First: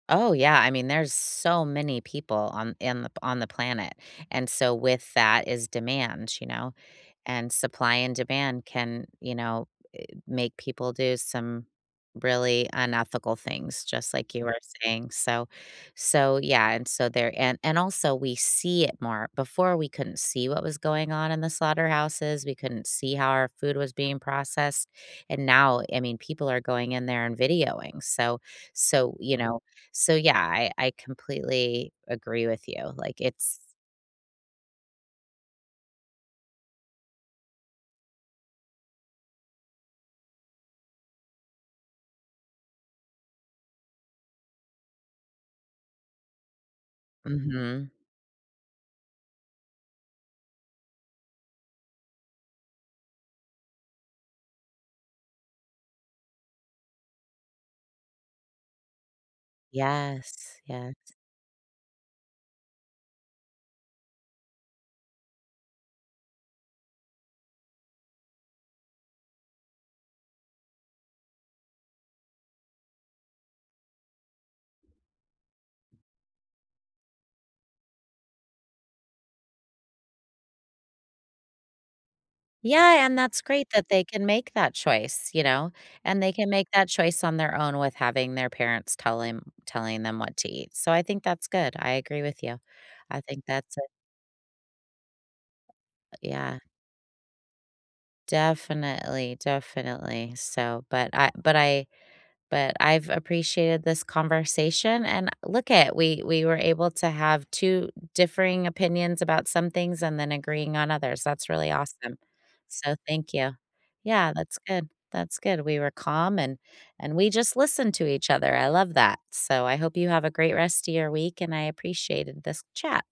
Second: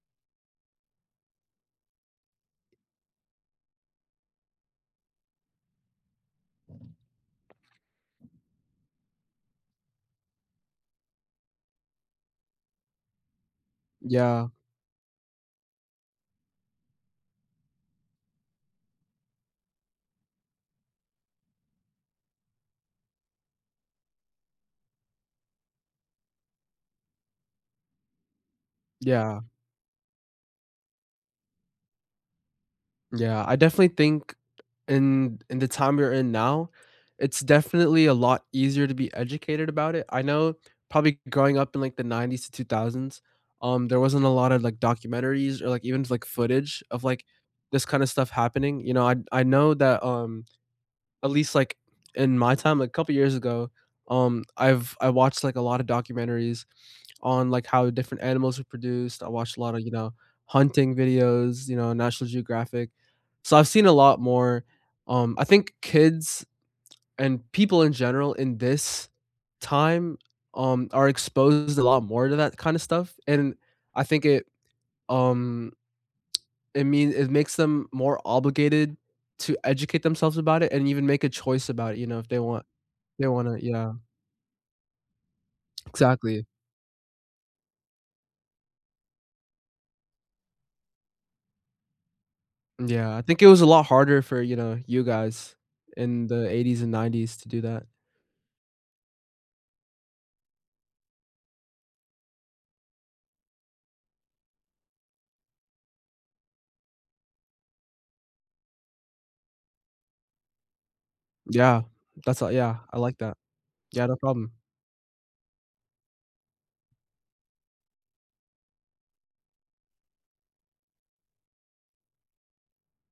Oh, yeah I mean, there's so many people on in the p on the planet, and so with that is demand, you know, and supply and demand can, you know, i make people do some really unethical things, just like you Yeah. were saying, so so yeah, and so there and and also we see it more, before, we couldn't see what was going on in the slaughterhouses, we couldn't see how our food was being processed and now, I mean, people are going in there and videoing, so so, you Yeah. know so, yeah, I I completely agree with you, like, Yeah, I it's definitely think in in the time we're in now, it's definitely a lot easier to be educated about it, I know probably growing up in, like, the 90s, 2000s, um, there wasn't a lotta, like, documentaries or, like, even, like, footage of, like this Mhm. kinda stuff happening, you know, I I know that, um, at least, like, in my time, a couple years ago, um, I've I watched, like, a lotta documentaries on, like, how different animals were produced, I watched a lotta, you know, Yes, hunting yes. videos, you know, National Geographic, so I've seen a lot more, um I think kids and people in general in this time, um, are exposed a lot more to that kinda stuff, and I think it um, it mean it makes them more obligated to educate themselves about it and even make a choice about it, you know, if they want Yeah, and they that's wanna great that yeah. they can make that choice, you know, and they Exactly. can make that choice on their own with having their parents telling them what to eat, so I think that's good, I agree with you, Yeah, I I think think it was a that's a lot harder for, you know, you guys But, in the yeah. 80s and 90s to do that. Definitely, definitely, so but I but I but I've appreciated this conversation, and look at we we were able to have 2 differing opinions about some things and then agreeing on others, that's really Yeah, awesome, that's a yeah, so I like thank that. you. Yeah, no Yeah, problem. that's good, that's good, we were calm, and and we just listened to each other, I love that, so, I hope you have a great rest of your week and I appreciated this chat.